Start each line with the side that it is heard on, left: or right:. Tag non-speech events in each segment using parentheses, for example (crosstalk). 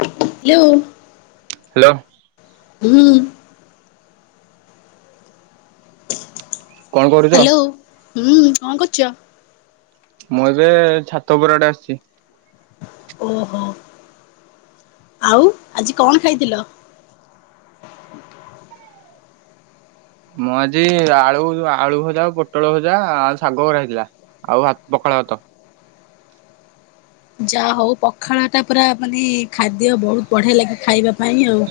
left: Hello.
right: Hello.
left: ହୁଁ।
right: କଣ କରୁଛ?
left: ହ୍ୟାଲୋ ହୁଁ କଣ କରୁଛ?
right: ମୁଁ ଏବେ ଛାତ ଓପର ଆଡେ ଆସିଛି।
left: ଓହୋ ଆଉ ଆଜି କଣ ଖାଇଥିଲ?
right: ମୁଁ ଆଜି ଆଳୁ ଆଳୁ ଭଜା ଆଉ ପୋଟଳ ଭଜା ଆଉ ଶାଗ କରାହେଇଥିଲା। ଆଉ ଭା ପଖାଳ ଭାତ।
left: ଯାହା ହଉ ପଖାଳ ଟା ପୁରା ମାନେ ଖାଦ୍ୟ ବହୁତ ବଢିଆ ଲାଗେ ଖାଇବା ପାଇଁ ଆଉ।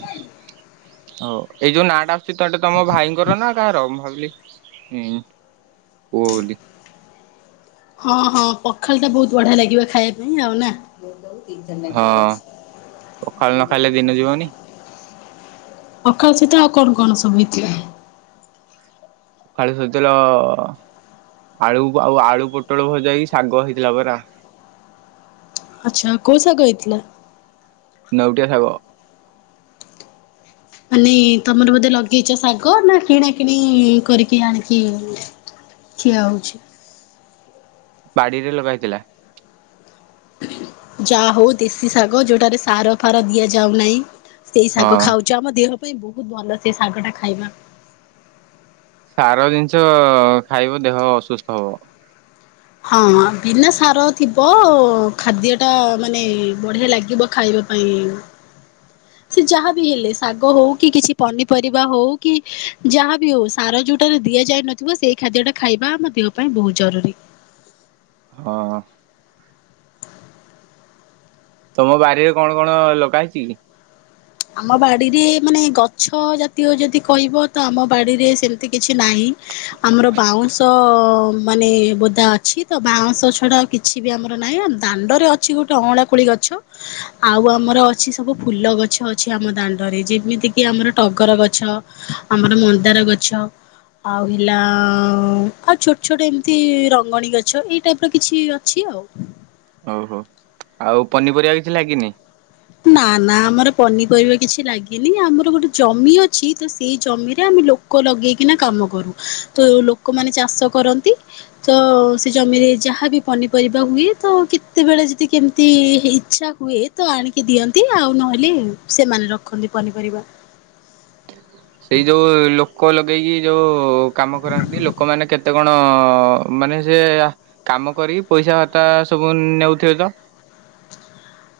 right: ହୋଉ ଏଇ ଯୋଉ ନାଟା ଆସୁଛି ତ ଏଟା ତମ ଭାଇଙ୍କର ନା କାହାର? ମୁଁ ଭାବିଲି ହୁଁ ପୁଅ ବୋଲି।
left: ହଁ ହଁ ପଖାଲ ଟା ବହୁତ ବଢିଆ ଲାଗିବ ଖାଇବା ପାଇଁ ଆଉ ନା।
right: ହଁ ପଖାଳ ନ ଖାଇଲେ ଦିନ ଯିବନି।
left: (unintelligible) ପଖାଳ ସହିତ ଆଉ କଣ କଣ ସବୁ ହେଇଥିଲା?
right: ଖାଳ ସହିତଳ ଆଳୁ ଆଉ ଆଳୁ ପୋଟଳ ଭଜା ହେଇକି ଶାଗ ହେଇଥିଲା ପରା।
left: ଆଚ୍ଛା କୋଉ ଶାଗ ହେଇଥିଲା?
right: ନେଉଟିଆ ଶାଗ।
left: ମାନେ ତମର ବୋଧେ ଲଗେଇଛ ଶାଗ ନା କିଣା କିିଣି କରିକି ଆଣିକି ଖିଆ ହେଉଛି।
right: ବାଡିରେ ଲଗା ହେଇଥିଲା
left: ଯାହା ହଉ ଦେଶୀ ଶାଗ ଯୋଉଟାରେ ସାର ଫାର ଦିଆଯାଉନାହିଁ ସେଇ ଶାଗ
right: ହଁ।
left: ଖାଉ ଚ ଆମ ଦେହ ପାଇଁ ବହୁତ ଭଲ ସେ ଶାଗଟା ଖାଇବା।
right: ସାର ଜିନିଷ ଖାଇବ ଦେହ ଅସୁସ୍ଥ ହବ।
left: ହଁ ବିନା ସାର ଥିବ ଖାଦ୍ୟ ଟା ମାନେ ବଢିଆ ଲାଗିବ ଖାଇବାକୁ। ପାଇଁ ସେ ଯାହାବିି ହେଲେ ଶାଗ ହଉ, କି କିଛି ପନିପରିବା ହଉ, କି ଯାହାବି ହଉ। ସାର ଯୋଉଟାରେ ଦିଆଯାଇନଥିବ ସେଇ ଖାଦ୍ୟଟା ଖାଇବା ଆମ ଦେହ ପାଇଁ ବହୁତ ଜରୁରୀ।
right: ହଁ, ହଁ। ତମ ବାରିରେ କଣ କଣ ଲଗା ହେଇଛି କି?
left: ଆମ ବାଡ଼ିରେ ମାନେ ଗଛ ଜାତୀୟ ଯଦି କହିବ ତ ଆମ ବାଡ଼ିରେ ସେମିତି କିଛି ନାହିଁ। ଆମର ବାଉଁଶ ମାନେ ବୋଦା ଅଛି ତ ବାଉଁଶ ଛଡ଼ା କି ଛିବି ଆମର ନାଇଁ, ଆମ ଦାଣ୍ଡରେ ଅଛି ଗୋଟେ ଅଁଳା କୋଳି ଗଛ। ଆଉ ଆମର ଅଛି ସବୁ ଫୁଲ ଗଛ ଅ ଅଛି ଆମ ଦାଣ୍ଡରେ ଯେମିତି କିି ଆମର ଟଗର ଗଛ, ଆମର ମନ୍ଦାର ଗଛ। ଆଉ ହେଲା ଆଉ ଛୋଟ ଛୋଟ ଏମିତି ରଙ୍ଗଣୀ ଗଛ ଏଇ ଟାଇପର କିଛି ଅଛି ଆଉ।
right: ହଉ, ହଉ, ଆଉ ପନିପରିବା କିଛି ଲାଗିନି?
left: ନା ନା ଆମର ପନିପରିବା କିଛି ଲାଗିନି ଆମର ଗୋଟେ ଜମି ଅଛି ତ ସେଇ ଜମିରେ ଆମେ ଲୋ କ ଲଗେଇକିନା କାମ କରୁ, ତ ଲୋକମାନେ ଚାଷ କରନ୍ତି। ତ ସେ ଜମିରେ ଯାହାବିି ପନିପରିବା ହୁଏ ତ କେତେବେଳେ ଯଦି କେମିତି ହେଇଚ୍ଛା ହୁଏ ତ ଆଣିକି ଦିଅନ୍ତି ଆଉ ନହେଲେ ସେମାନେ ରଖନ୍ତି ପନିପରିବା।
right: ସେଇ ଯୋଉ ଲୋକ ଲଗେଇକି ଯୋଉ କାମ କରାନ୍ତି ଲୋକମାନେ କେତେ କଣ ମାନେ ସେ କାମ କରିକି ପଇସା ଭାତା ସବୁ ନେଉଥିବେ ତ?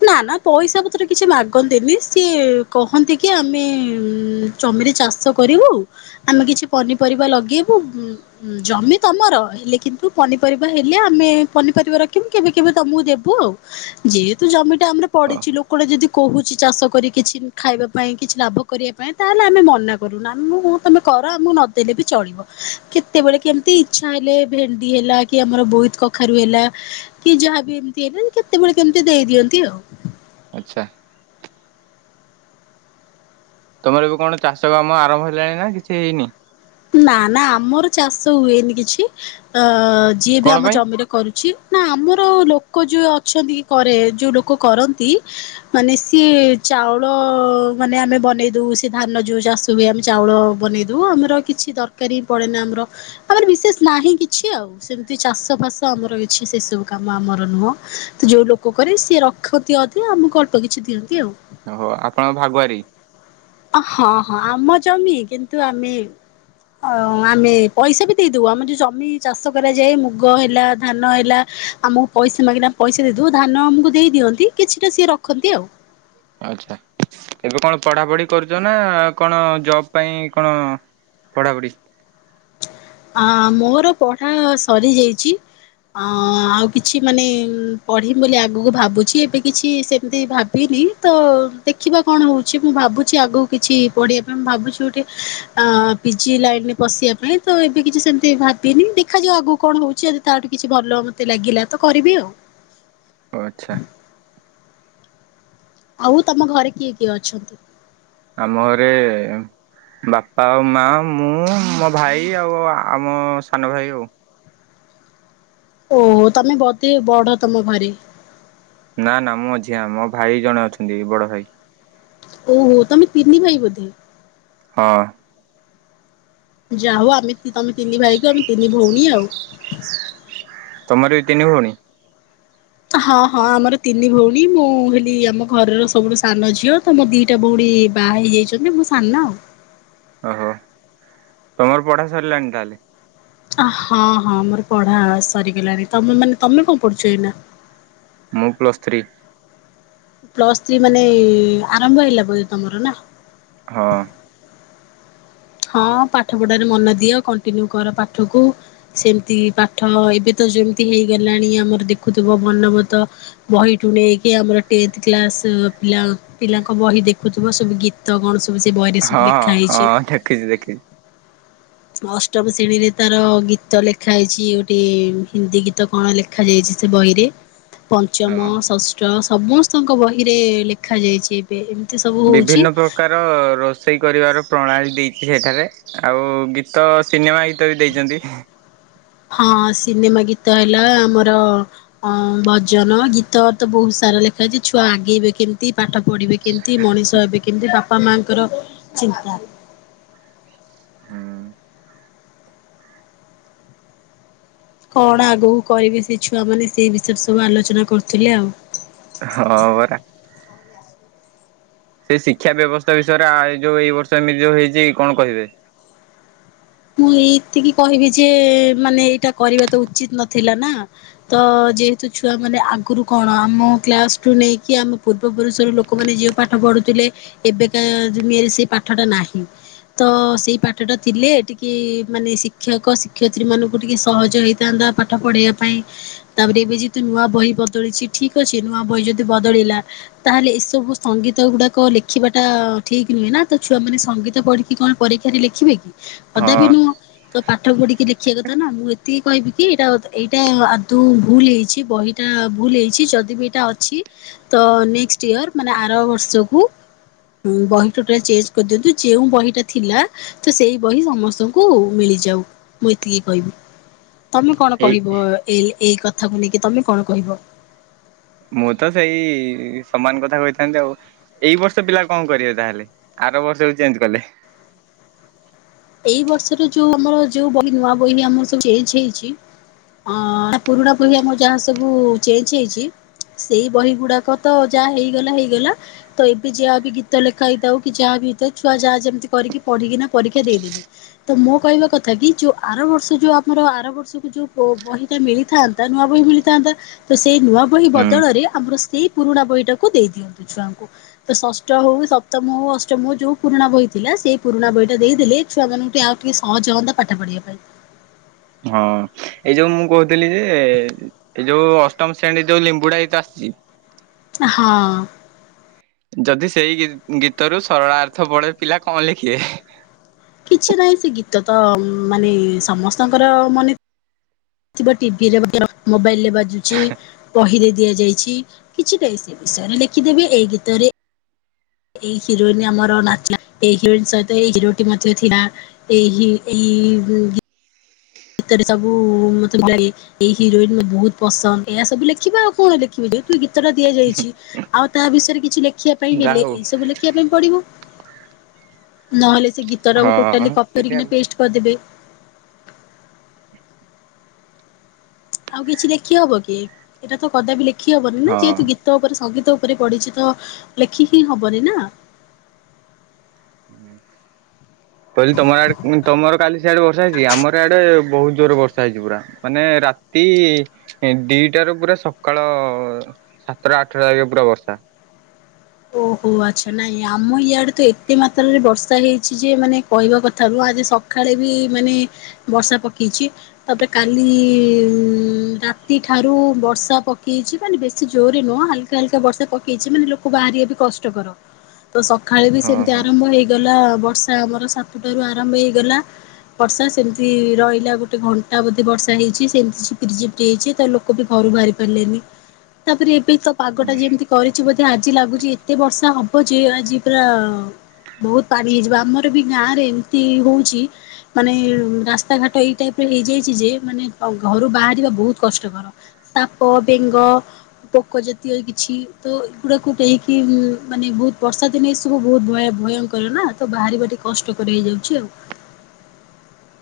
left: ନା ନା ପଇସା ପତ୍ର କିଛି ମାଗନ୍ତିନି ସିଏ କହନ୍ତି କି ଆମେ ଉଁ ଜମିରେ ଚାଷ କରିବୁ, ଆମେ କିଛି ପନିପରିବା ଲଗେଇବୁ। ଜମି ତମର ହେଲେ କିନ୍ତୁ ପନିପରିବା ହେଲେ ଆମେ ପନିପରିବା ରଖିବୁ କେବେ କେବେ ତମକୁ ଦେବୁ ଆଉ। ଯେହେତୁ ଜମିଟା ଆମର
right: ଓ
left: ପଡିଚି ଲୋକଟେ ଯଦି କହୁଛି ଚାଷ କରି କିଛି ଖାଇବା ପାଇଁ କିଛି ଲାଭ କରିବା ପାଇଁ ତାହେଲେ ଆମେ ମନା କରୁନା, ମୁ ମୁ ତମେ କର ଆମକୁ ନଦେଲେ ବି ଚଳିବ। କେତେବେଳେ କେମିତି ଇଚ୍ଛା ହେଲେ ଭେଣ୍ଡି ହେଲା କି ଆମର ବୋଇତ୍ କଖାରୁ ହେଲା କି ଯାହାବି ଏମିତି ହେଲେ କେତେବେଳେ କେମିତି ଦେଇ ଦିଅନ୍ତି ଆଉ।
right: ଆଚ୍ଛା। ତମର ଏବେ କଣ ଚାଷ କାମ ଆରମ୍ଭ ହେଲାଣି ନା କିଛି ହେଇନି?
left: ନା ନା ଆମର ଚାଷ ହୁଏନି କିଛି, ଅ ଯିଏ ବି
right: କଣ
left: ଆମ
right: ପାଇଁ?
left: ଜମିରେ କରୁଛି, ନାଁ ଆମର ଲୋକ ଯୋଉ ଅଛନ୍ତି କି କରେ ଯୋଉ ଲୋକ କରନ୍ତି। ମାନେ ସିଏ ଚାଉଳ ମାନେ ଆମେ ବନେଇ ଦଉ ସେ ଧାନ ଯୋଉ ଚାଷ ଷ ହୁଏ ଆମେ ଚାଉଳ ବନେଇ ଦଉ ଆମର କିଛି ଦରକାର ହିଁ ପଡ଼େନା ଆମର ଆମର ବିଶେଷ୍ ନାହିଁ କିଛି ଆଉ। ସେମିତି ଚାଷ ଫାଷ ଆମର କିଛି ସେ ସବୁ କାମ ଆମର ନୁହଁ, ତ ଯୋଉ ଲୋକ କରେ ସିଏ ର ଖନ୍ତି ଅଧେ ଆମକୁ ଅଳ୍ପ କିଛି ଦିଅନ୍ତି ଆଉ।
right: ଓହୋ ଆପଣଙ୍କ ଭାଗୁଆରୀ।
left: ଅ, ହଁ, ହଁ, ଆମ ଜମି କିନ୍ତୁ ଆମେ ହଁ ଆମେ ପଇସାବି ଦେଇଦବୁ, ଆମର ଯୋଉ ଜମି ଚାଷ କରାଯାଏ ମୁଗ ହେଲା ଧାନ ହେଲା ଆମକୁ ପଇସା ମାଗିଲେ ଆମେ ପଇସା ଦେଇଦଉ ଧାନ ଆମକୁ ଦେଇ ଦିଅନ୍ତି କିଛିଟା ସିଏ ରଖନ୍ତି ଆଉ।
right: ଆଚ୍ଛା ଏବେ କଣ ପଢ଼ାପଢି କରୁଚ ନା କଣ ଜବ୍ ପାଇଁ କଣ? ପଢ଼ାପଢ଼ି?
left: ହଁ ମୋର ପଢ଼ା ସରି ଯାଇଚି। ହଁ ଆଉ କିଛି ମାନେ ପଢ଼ିମି ବୋଲି ଆଗକୁ ଭାବୁଛି ଏବେ କିଛି ସେମିତି ଭାବିନି। ତ ଦେଖିବା କଣ ହଉଛି ମୁଁ ଭାବୁଛି ଆଗକୁ କିଛି ପଢ଼ିବା ପାଇଁ ମୁଁ ଭାବୁଛି ଗୋଟେ ଆଁ ପିଜି ଲାଇନରେ ପଶିବା ପାଇଁ। ତ ଏବେ କିଛି ସେମିତି ଭାବିନି ଦେଖାଯାଉ ଆଗକୁ କଣ ହଉଛି ଯଦି ତାଠୁ କିଛି ଭଲ ମୋତେ ଲାଗିଲା ତ କରିବି ଆଉ।
right: ଓ ଆଚ୍ଛା।
left: ଆଉ ତମ ଘରେ କିଏ କିଏ ଅଛନ୍ତି?
right: ଆମ ଘରେ ବାପା ଆଉ ମା ମୁଁ ମୋ ଭାଇ ଆଉ ଆମ ସାନ ଭାଇ ଆଉ
left: ଓହୋ ତମେ ବତେ ବଡ ତମ ଘରେ
right: ନା ନା ମୁଁ ଅଝିଆ ମୋ ଭାଇ ଜଣେ ଅଛନ୍ତି ବଡ ଭାଇ।
left: ଓହୋ ତମ ତିନି ଭାଇ ବଧେ
right: ହଁ।
left: ଯା ହଉ ଆମେ ତମେ ତିନି ଭାଇ କ ଆମେ ତିନି ଭଉଣୀ ଆଉ।
right: ତମର ବିଇ ତିନି ଭଉଣୀ।
left: ହଁ ହଁ ଆମର ତିନି ଭଉଣୀ ମୁଁ ହେଲି ଆମ ଘରର ସବୁଠୁ ସାନ ଝିଅ। ତ ମୋର ଦିଟା ଭଉଣୀ ବାହା ହେଇଯାଇଛନ୍ତି ମୋ ସାନ ଆଉ।
right: ଓହୋ ତମର ପଢ଼ା ସରିଲାଣି ତାହେଲେ?
left: ହଁ ହଁ ମୋର ପଢା ସରିଗଲାଣି ତମେ ମାନେ ତମେ କଣ ପଢୁଛ ଏଇନା?
right: ମୁଁ ପ୍ଲସ୍ ଥ୍ରୀ।
left: ପ୍ଲସ୍ ଥ୍ରୀ ମାନେ ଆରମ୍ଭ ହେଇଲା ବ ତମର ନା?
right: ହଁ।
left: ହଁ ପାଠ ପଢାରେ ମନ ଦିଅ କଣ୍ଟିନ୍ୟୁ କର ପାଠକୁ। ସେମିତି ପାଠ ଏବେ ତ ଯେମିତି ହେଇଗଲାଣି ଆମର ଦେଖୁଥିବ ବଲବତ ବହିଠୁ ନେଇକି ଆମର କ୍ଲାସ ପା ପିଲାଙ୍କ ବହି ଦେଖୁଥିବ ସବୁ ଗୀତ ଗୀତ କଣ ସବୁଜ ବହିରେ ଲେଖା ହେଇଛି।
right: ଦେଖଛି ଦେଖି
left: ଅଷ୍ଟମ ଶ୍ରେଣୀରେ ତାର ଗୀତ ଲେଖା ହେଇଛି ଗୋଟେ ହିନ୍ଦୀ ଗୀତ କଣ ଲେଖା ଦେଖାାଯାଇଛି ସେ ବହିରେ। ପଞ୍ଚମ
right: ହଁ
left: ଷଷ୍ଠ ସମସ୍ତଙ୍କ ବହିରେ ଲେଖାଯାଇଛି। ଏ ଏମିତି ସବୁ
right: ବିଭିନ୍ନ
left: ହଉଛି।
right: ପ୍ରକାର ରୋଷେଇ କରିବାର ପ୍ରଣାଳୀ ଦେଇଛି ସେଠାରେ। ଆଉ ଗୀତ ସିନେମା ଗୀତ ବି ଦେଇଛନ୍ତି।
left: ହଁ ସିନେମା ଗୀତ ହେଲା ଆମର ଅଁ ଭଜନ ଗୀତ ତ ବହୁତ ସାରା ଲେଖାଛି ଛୁଆ ଆଗେଇବେ କେମତି ପାଠ ପଢ଼ିବେ କେମିତି ମଣିଷ ହେବେ କେମିତି ବାପା ମାଆଙ୍କର ଚିନ୍ତା।
right: ହୁ।
left: କଣ ଆଗକୁ କରିବେ ସେ ଛୁଆମାନୋନେ ସେଇ ବିଷୟରେ ସବୁ ଆଲୋଚନା କରୁଥିଲେ ଆଉ।
right: ହଁ ପରା। ସେ ଶିକ୍ଷା ବ୍ୟବସ୍ଥା ବିଷୟରେ ଆ ଯୋଉ ଏଇ ବର୍ଷ ଏମିତି ଯୋଉ ହେଇଛି କଣ କହିବେ?
left: ମୁଁ ଏଇତିକି କହିବି ଯେ ମାନେ ଏଇଟା କରିବା ତ ଉଚିତ ନଥିଲା ନା। ତ ଯେହେତୁ ଛୁଆ ମାନେ ଆଗରୁ କଣ ଆମ କ୍ଲାସୁଟୁ ନେଇକି ଆମ ପୂର୍ବ ପୁରୁଷର ଲୋ ଲୋକମାନେ ଯୋଉ ପାଠ ପଢୁଥିଲେ ଏବେକା ଦୁନିଆରେ ସେ ପାଠ ଟା ନାହିଁ। ତ ସେଇ ପାଠଟା ଥିଲେ ଟିକେ ମାନେ ଶିକ୍ଷକ ଶିକ୍ଷୟତ୍ରୀ ମାନଙ୍କୁ ଟିକେ ସହଜ ହେଇଥାନ୍ତା ପାଠ ପଢେଇବା ପାଇଁ ତାପରେ ଏବେ ଯେ ତୁ ନୂଆ ବହି ବଦଳିଛି ଠିକ ଅଛି। ନୂଆ ବହି ଯଦି ବଦଳିଲା ତାହେଲେ ଏସବୁ ସଙ୍ଗୀତ ଗୁଡାକ ଲେଖିବାଟା ଠିକ ନୁହେଁ ନା ତ ଛୁଆ ମାନେ ସଙ୍ଗୀତ ପଢି କି କଣ ପରୀକ୍ଷାରେ ଲେଖିବେ କି
right: ହଁ
left: କଦାପି ନୁହଁ ତ ପାଠ ପଢିକି ଲେଖିବା କଥା ନା ମୁଁ ଏତିକି କହିବି କି ଏଇଟା ଏଇଟା ଆଦୌ ଭୁଲ ହେଇଛି ବହି ଏଇଟା ଭୁଲ ହେଇଛି ଯଦି ବି ଏଇଟା ଅଛି ତ ନେକ୍ସଟ ଇୟର ମାନେ ଆର ବର୍ଷକୁ ହୁଁ ବହି ଟୋଟାଲ ଚେଞ୍ଚ କରିଦିଅନ୍ତୁ ଯେଉଁ ବହିଟା ଥିଲା ତ ସେଇ ବହି ସମସ୍ତଙ୍କୁ ମିଳିଯାଉ ମୁଁ ଏତିକି କହିବି ତମେ କଣ
right: ଏଇ
left: କହିବ ଏ ଏଇ କଥାକୁ ନେଇକି ତମେ କଣ କହିବ।
right: ମୁଁ ତ ସେଇ ସମାନ କଥା କହିଥାନ୍ତି ଆଉ। ଏଇ ବର୍ଷ ପିଲା କଁ କରିବେ ତାହେଲେ ଆର ବର୍ଷକୁ ଚେଞ୍ଜ କଲେ।
left: ଏଇ ବର୍ଷେରେ ଯୋଉ ଆମର ଯେଉ ବହି ନୂଆ ବହି ଆମର ସବୁ ଚେଞ୍ଚ ହେଇଛି ଅଁ ଆ ପୁରୁଣା ବହି ଆମର ଯାହା ସବୁ ଚେଞ୍ଚ ହେଇଛି ସେଇ ବହିଗୁଡାକ ତ ଯା ହେଇଗଲା ହେଇଗଲା ତ ଏବେ ଯା ବି ଗୀତ ଲେଖା ହେଇଥାଉ କି ଯାହା ବି ହେଇଥାଉ ଛୁଆ ଯା ଯେମିତି କରିକି ପଢିକିନା ପରୀ କ୍ଷା ଦେଇଦେବେ ତ ମୋ କହିବା କଥା କି ଯୋଉ ଆର ବର୍ଷ ଯୋଉ ଆମର ଆର ବର୍ଷକୁ ଯୋଉ ପୋ ବହି ଟା ମିଳିଥାନ୍ତା ନୂଆ ବହି ମିଳିଥାନ୍ତା ତ ସେଇ ନୂଆ ବହି
right: ହୁଁ
left: ବଦଳରେ ଆମର ସେଇ ପୁରୁଣା ବହିଟାକୁ ଦେଇ ଦିଅନ୍ତୁ ଛୁଆଙ୍କୁ। ତ ଷଷ୍ଟ ହଉ ସପ୍ତମ ହଉ ଅଷ୍ଟମ ହଉ ଯୋଉ ପୁରୁଣା ବହି ଥିଲା ସେଇ ପୁରୁଣା ବହିଟା ଦେଇ ଦେଲେ ଛୁଆମାନୁଙ୍କୁ ଆଉ ଟିକେ ସହଜ ହୁଅନ୍ତା ପାଠ ପଢିବା ପାଇଁ।
right: ହଁ। ଏଇ ଯୋଉ ମୁଁ କହୁଥିଲି ଯେ ଏଇ ଯୋଉ ଅଷ୍ଟମ ଶ୍ରେଣୀରେ ଯୋଉ ଲିମ୍ବୁଡା ଗୀତ ଆସିଚି
left: ଆ ହଁ।
right: ଯଦି ସେଇ ଗୀ ଗୀତରୁ ସରଳାର୍ଥ ପଡେ ପିଲା କଁ ଲେଖିବେ।
left: କିଛି ନାହିଁ ସେ ଗୀତ ତ ଉଁ ମାନେ ସମସ୍ତଙ୍କର ମନେ ଥିବ ଟିଭିରେ (unintelligible) ମୋବାଇଲରେ ବାଜୁଛି ବହିରେ ଦିଆଯାଇଛି କିଛିଟେ ସେ ବିଷୟରେ ଲେଖିଦେବେ ଏଇ ଗୀତରେ ଏଇ ହିରୋଇନି ଆମର ନାଚି (unintelligible) ଏଇ ହିରୋଇନ୍ ସହିତ ଏଇ ହିରୋଟି ମଧ୍ୟ ଥିଲା। ଏଇ ହି ଏଇ ଗୁ ଗୀ ତରେ ସବୁ ମତେ ଭଲ ଲାଗେ। ଏଇ ହିରୋଇନ୍ ମତେ ବୋହୁତ ପସନ୍ଦ ଏଇଆ ସବୁ ଲେଖିବେ ଆଉ କଣ ଲେଖିବେ ଯେ ଗୀ ତଟା ଦିଆଯାଇଛି ଆଉ ତା ବିଷୟରେ କିଛି ଲେଖିଆ ପାଇଁ
right: ଯାହା
left: ହେଲେ
right: ହଉ
left: ଏଇ ସବୁ ଲେ ଖିଆ ପାଇଁ ପଡିବ ନହେଲେ ସେ ଗୀତଟାକୁ ଟୋଟାଲି
right: ହଁ
left: କପି
right: ସେଇଟା
left: କରିକିନା
right: ଆଉ
left: ପେଷ୍ଟ କରିଦେବେ। ଆଉ କିଛି ଲେଖି ହବକି ଏଇଟା ତ କଦାପି ଲେଖି ହବନି ନା
right: ହଁ।
left: ଯେହେତୁ ଗୀ ତ ଉପରେ ସଙ୍ଗୀତ ଉପରେ ପଢିଛି ତ ଲେଖି ହିଁ ହବନି ନା।
right: ହୁଁ। କହିଲି ତମ ଆଡେ ଉଁ ତମର କାଲି ସିଆଡେ ବର୍ଷା ହେଇଛି କି ଆମର ଆଡେ ବୋହୁତ ଜୋର ବର୍ଷା ହେଇଛି ପୁରା। ମାନେ ରାତି ଏଁ ଦିଟାରୁ ପୁରା ସକାଳ ସାତେଟା ଆଠେଟା ଯାକେ ପୁରା ବର୍ଷା।
left: ଓହୋ ଆଚ୍ଛା ନାଇଁ ଆମ ଇଆଡେ ତ ଏତେ ମାତ୍ରାରେ ବର୍ଷା ହେଇଛି ଯେ ମାନେ କହିବା କଥା ମୁଁ ଆଜି ସ ଖାଳେ ବି ମାନେ ବର୍ଷା ପକେଇଛି। ତାପରେ କାଲି ଉଁ ରାତି ଠାରୁ ବର୍ଷା ପକେଇଛି ମାନେ ବେଶୀ ଜୋରେ ନୁହଁ ହାଲ କା ହାଲକା ବର୍ଷା ପକେଇଛି ମାନେ ଲୋକ ବାହାରିବା ବି କଷ୍ଟକର। ତ ସଖାଳେ ବି
right: ହଁ
left: ସେମତି
right: ହଁ।
left: ଆରମ୍ଭ ହେଇଗଲା ବର୍ଷା ଆମର ସାତୁଟାରୁ ଆରମ୍ଭ ହେଇଗଲା। ବର୍ଷା ସେମତି ରହିଲା ଗୋଟେ ଘଣ୍ଟା ବୋଧେ ବର୍ଷା ହେଇଛି ସେମତି ଝିପିରି ଝିପିରି ହେଇଛି ତ ଲୋ କ ବି ଘରୁ ବାହାରି ପାରିଲେନି ତାପରେ ଏବେ ତ ପାଗଟା ଯେମତି କରିଛି ବୋଧେ ଆ ଜି ଲାଗୁଛି ଏତେ ବର୍ଷା ହବ ଯେ ଆଜି ପୁରା ବୋହୁତ ପାଣି ହେଇଯିବ ଆମର ବି ଗାଁରେ ଏମତି ହଉଚି ମାନେ ଉଁ ରାସ୍ତାଘାଟ ଏଇ ଟାଇପର ହେଇଯାଇଛି ଯେ ମାନେ ଘ ଘରୁ ବାହାରିବା ବୋହୁତ କଷ୍ଟକର। ସାପ ବେଙ୍ଗ ପୋକ ଜାତୀୟ କିଛି ତ କୁକୁଡାକୁ ଟେଇକି ଉଁ ମାନେ ବୋହୁତ ବର୍ଷା ଦିନେ ଏସବୁ ବୋହୁତ ଭୟା ଭୟଙ୍କର ନା ତ ବାହାରିବା ଟି କଷ୍ଟକର ହେଇଯାଉଛି ଆଉ।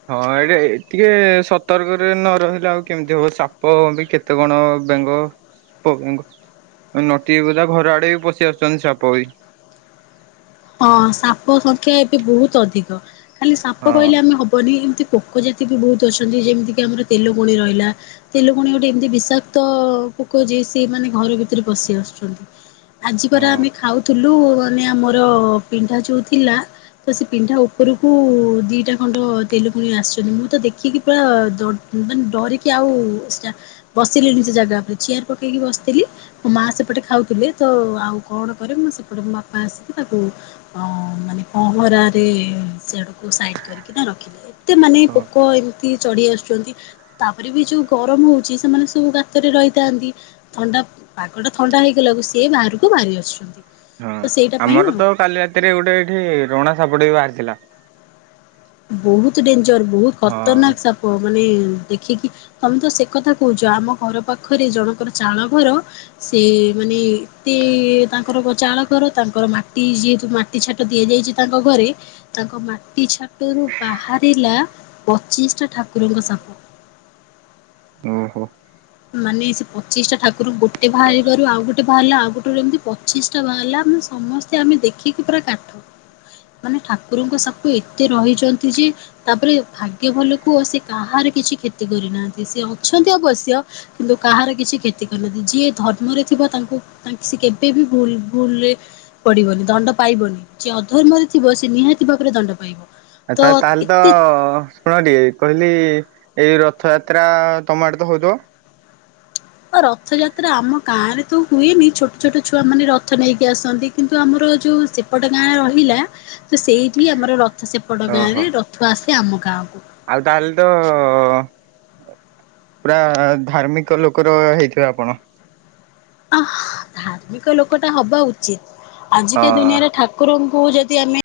right: ହଁ ଏଇଟେ ଟିକେ ସତର୍କରେ ନ ରହିଲେ ଆଉ କେମିତି ହବ ସାପ ବି କେ ତେ କଣ ବେଙ୍ଗ ପଙ୍ଗ୍ ଅଁ ନଟି ଗୁରା ଘର ଆଡେ ବି ପଶି ଆସୁଚନ୍ତି ସାପ ବି।
left: ହଁ ସାପ ସଂଖ୍ୟା ଏବେ ବହୁତ୍ ଅଧିକ ଖାଲି ସାପ
right: ହଁ
left: କହିଲେ ଆମେ ହବନି ଏମ୍ତି (unintelligible) (unintelligible) ଜାତି ବି ବହୁତ୍ ଅଛନ୍ତି ଯେମିତି କିି ଆମର ତେଲଗୁଣି ରହିଲା। ତେଲୁକୁୁଣି ଗୋଟେ ଏମିତି ବିଷାକ୍ତ ପୋକ ଯେ ସିଏ ମାନେ ଘର ଭିତରେ ପଶି ଆସୁଛନ୍ତି। ଆଜି ପରା
right: ହଁ
left: ଆମେ ଖାଉଥିଲୁ ମାନେ ଆମର ପିଣ୍ଢା ଯୋଉ ଥିଲା ତ ସେ ପିଣ୍ଢା ଉପରକୁ ଦିଟା ଖଣ୍ଡ ତେଲୁକୁଣି ଆସିଛନ୍ତି ମୁଁ ତ ଦେଖିକି ପୁରା (unintelligible) ମାନ୍ ଡରିକି ଆଉ ସେଟା ବସିଲିନି ସେ ଜାଗା ଉପରେ ଚିୟାର୍ ପକେଇକି ବସ୍ଥିଲି ମୋ ମା ସେପଟେ ଖାଉଥିଲେ ତ ଆଉ କଣ କରେ ମୁଁ ସେପଟେ ମୋ ବାପା ଆସ୍ (unintelligible) ତାକୁ ଅଁ ମାନେ ପହଁରାରେ ସିଆଡ଼କୁ ସାଇଡ଼୍ କରିକିନା ରଖିଲେ। ଏତେ ମାନେ
right: ହଁ।
left: ପୋକ ଏମ୍ତି ଚଢି ଆସୁଚନ୍ତି ତାପରେ ବି ଯୋଉ ଗରମ ହଉଚି ସେମାନେ ସବୁ ଗାତରେ ରହିଥାନ୍ତି। ଥଣ୍ଡା ପାଗଟା ଥଣ୍ଡା ହେଇଗଲାକୁ ସିଏ ବାହାରକୁ ବାହାରି ଆସୁଛନ୍ତି
right: ହଁ
left: ତ ସେଇଟା ପାଇଁ
right: ଆମର
left: ଆଉ
right: ତ କାଲି ରାତିରେ ଗୋଟେ ଏଇଠି ରଣା ସାପଟେ (unintelligible) ବାହାରିଥିଲା।
left: ବହୁତ୍ ଡେଞ୍ଜର୍ ବହୁତ୍
right: ହଁ
left: ଖତରନାକ୍ ସାପ ମାନେ ଦେଖିକି ତମେ ତ ସେ କଥା କହୁଚ ଆମ ଘର ପାଖରେ ଜଣଙ୍କର ଚାଳ ଘର ସେ ମାନେ ଏତେ ତାଙ୍କର କ ଚାଳ କର ତାଙ୍କର ମାଟି ଯେହେତୁ ମା ଟି ଛାଟ ଦିଆଯାଇଚି ତାଙ୍କ ଘରେ ତାଙ୍କ ମାଟି ଛା ତରୁ ବାହାରିଲା ପଚିଶ୍ ଟା ଠାକୁରଙ୍କ ସାପ।
right: ଓହୋ।
left: ମାନେ ସେ ପଚିଶ୍ ଟା ଠାକୁର ଗୋଟେ ବାହାରିବାରୁ ଆଉ ଗୋଟେ ବାହାରିଲା ଆଉ ଗୋଟରୁ ଏମିତି ପଚିଶ୍ ଟା ବାହାରିଲା ମାନେ ସମସ୍ ତେ ଆମେ ଦେଖିକି ପୁରା କାଠ ମାନେ ଠାକୁରଙ୍କ ସାପ ଏତେ ରହିଚନ୍ତି ଯେ ତାପରେ ଭାଗ୍ୟ ଭଲ କୁଅ ସେ କାହାର କିଛି କ୍ଷତି କରିନାହାନ୍ତି ସେ ଅଛନ୍ତି ଅବଶ୍ୟ କିନ୍ତୁ କାହାର କିଛି କ୍ଷତି କରିନହାନ୍ତି ଯିଏ ଧର୍ମରେ ଥିବ ତାଙ୍କୁ ତା ଙ୍କ୍ ସେ କେବେ ବି ଭୁଲ୍ ଭୁଲ୍ ରେ ପଡିବନି ଦଣ୍ଡ ପାଇବନି ଯିଏ ଅଧର୍ମରେ ଥିବ ସେ ନିହାତି ଭାବରେ ଦଣ୍ଡ ପାଇବ। ତ
right: ଆଚ୍ଛା ତାହେଲେ ତ
left: ଏତେ
right: ଶୁଣ ଟି କହିଲି ଏଇ ରଥଯାତ୍ରା ତମ ଆଡେ ତ ହଉଥିବ?
left: ଓ ରଥଯାତ୍ରା ଆମ ଗାଁ ରେ ତ ହୁଏନି ଛୋଟ ଛୋଟ ଛୁଆମାନେ ରଥ ନେଇକି ଆସନ୍ତି କିନ୍ତୁ ଆମର ଯୋଉ ସେ ସେପଟ ଗାଁରେ ରହିଲା ତ ସେଇଠି ଆମର ରଥ ସେପଟ
right: ଓହୋ
left: ଗାଁରେ ରଥ ଆସେ ଆମ ଗାଁକୁ।
right: ଆଉ ତାହେଲେ ତ ଅ-ଅ-ଅ ପୁରା ଧାର୍ମିକ ଲୋକର ହେଇଥିବ ଆପଣ?
left: ଆ ଧାର୍ମିକ ଲୋକ ଟା ହବା ଉଚିତ୍ ଆଜିକା
right: ହଁ।
left: ଦୁନିଆରେ ଠାକୁରଙ୍କୁ ଯଦି ଆମେ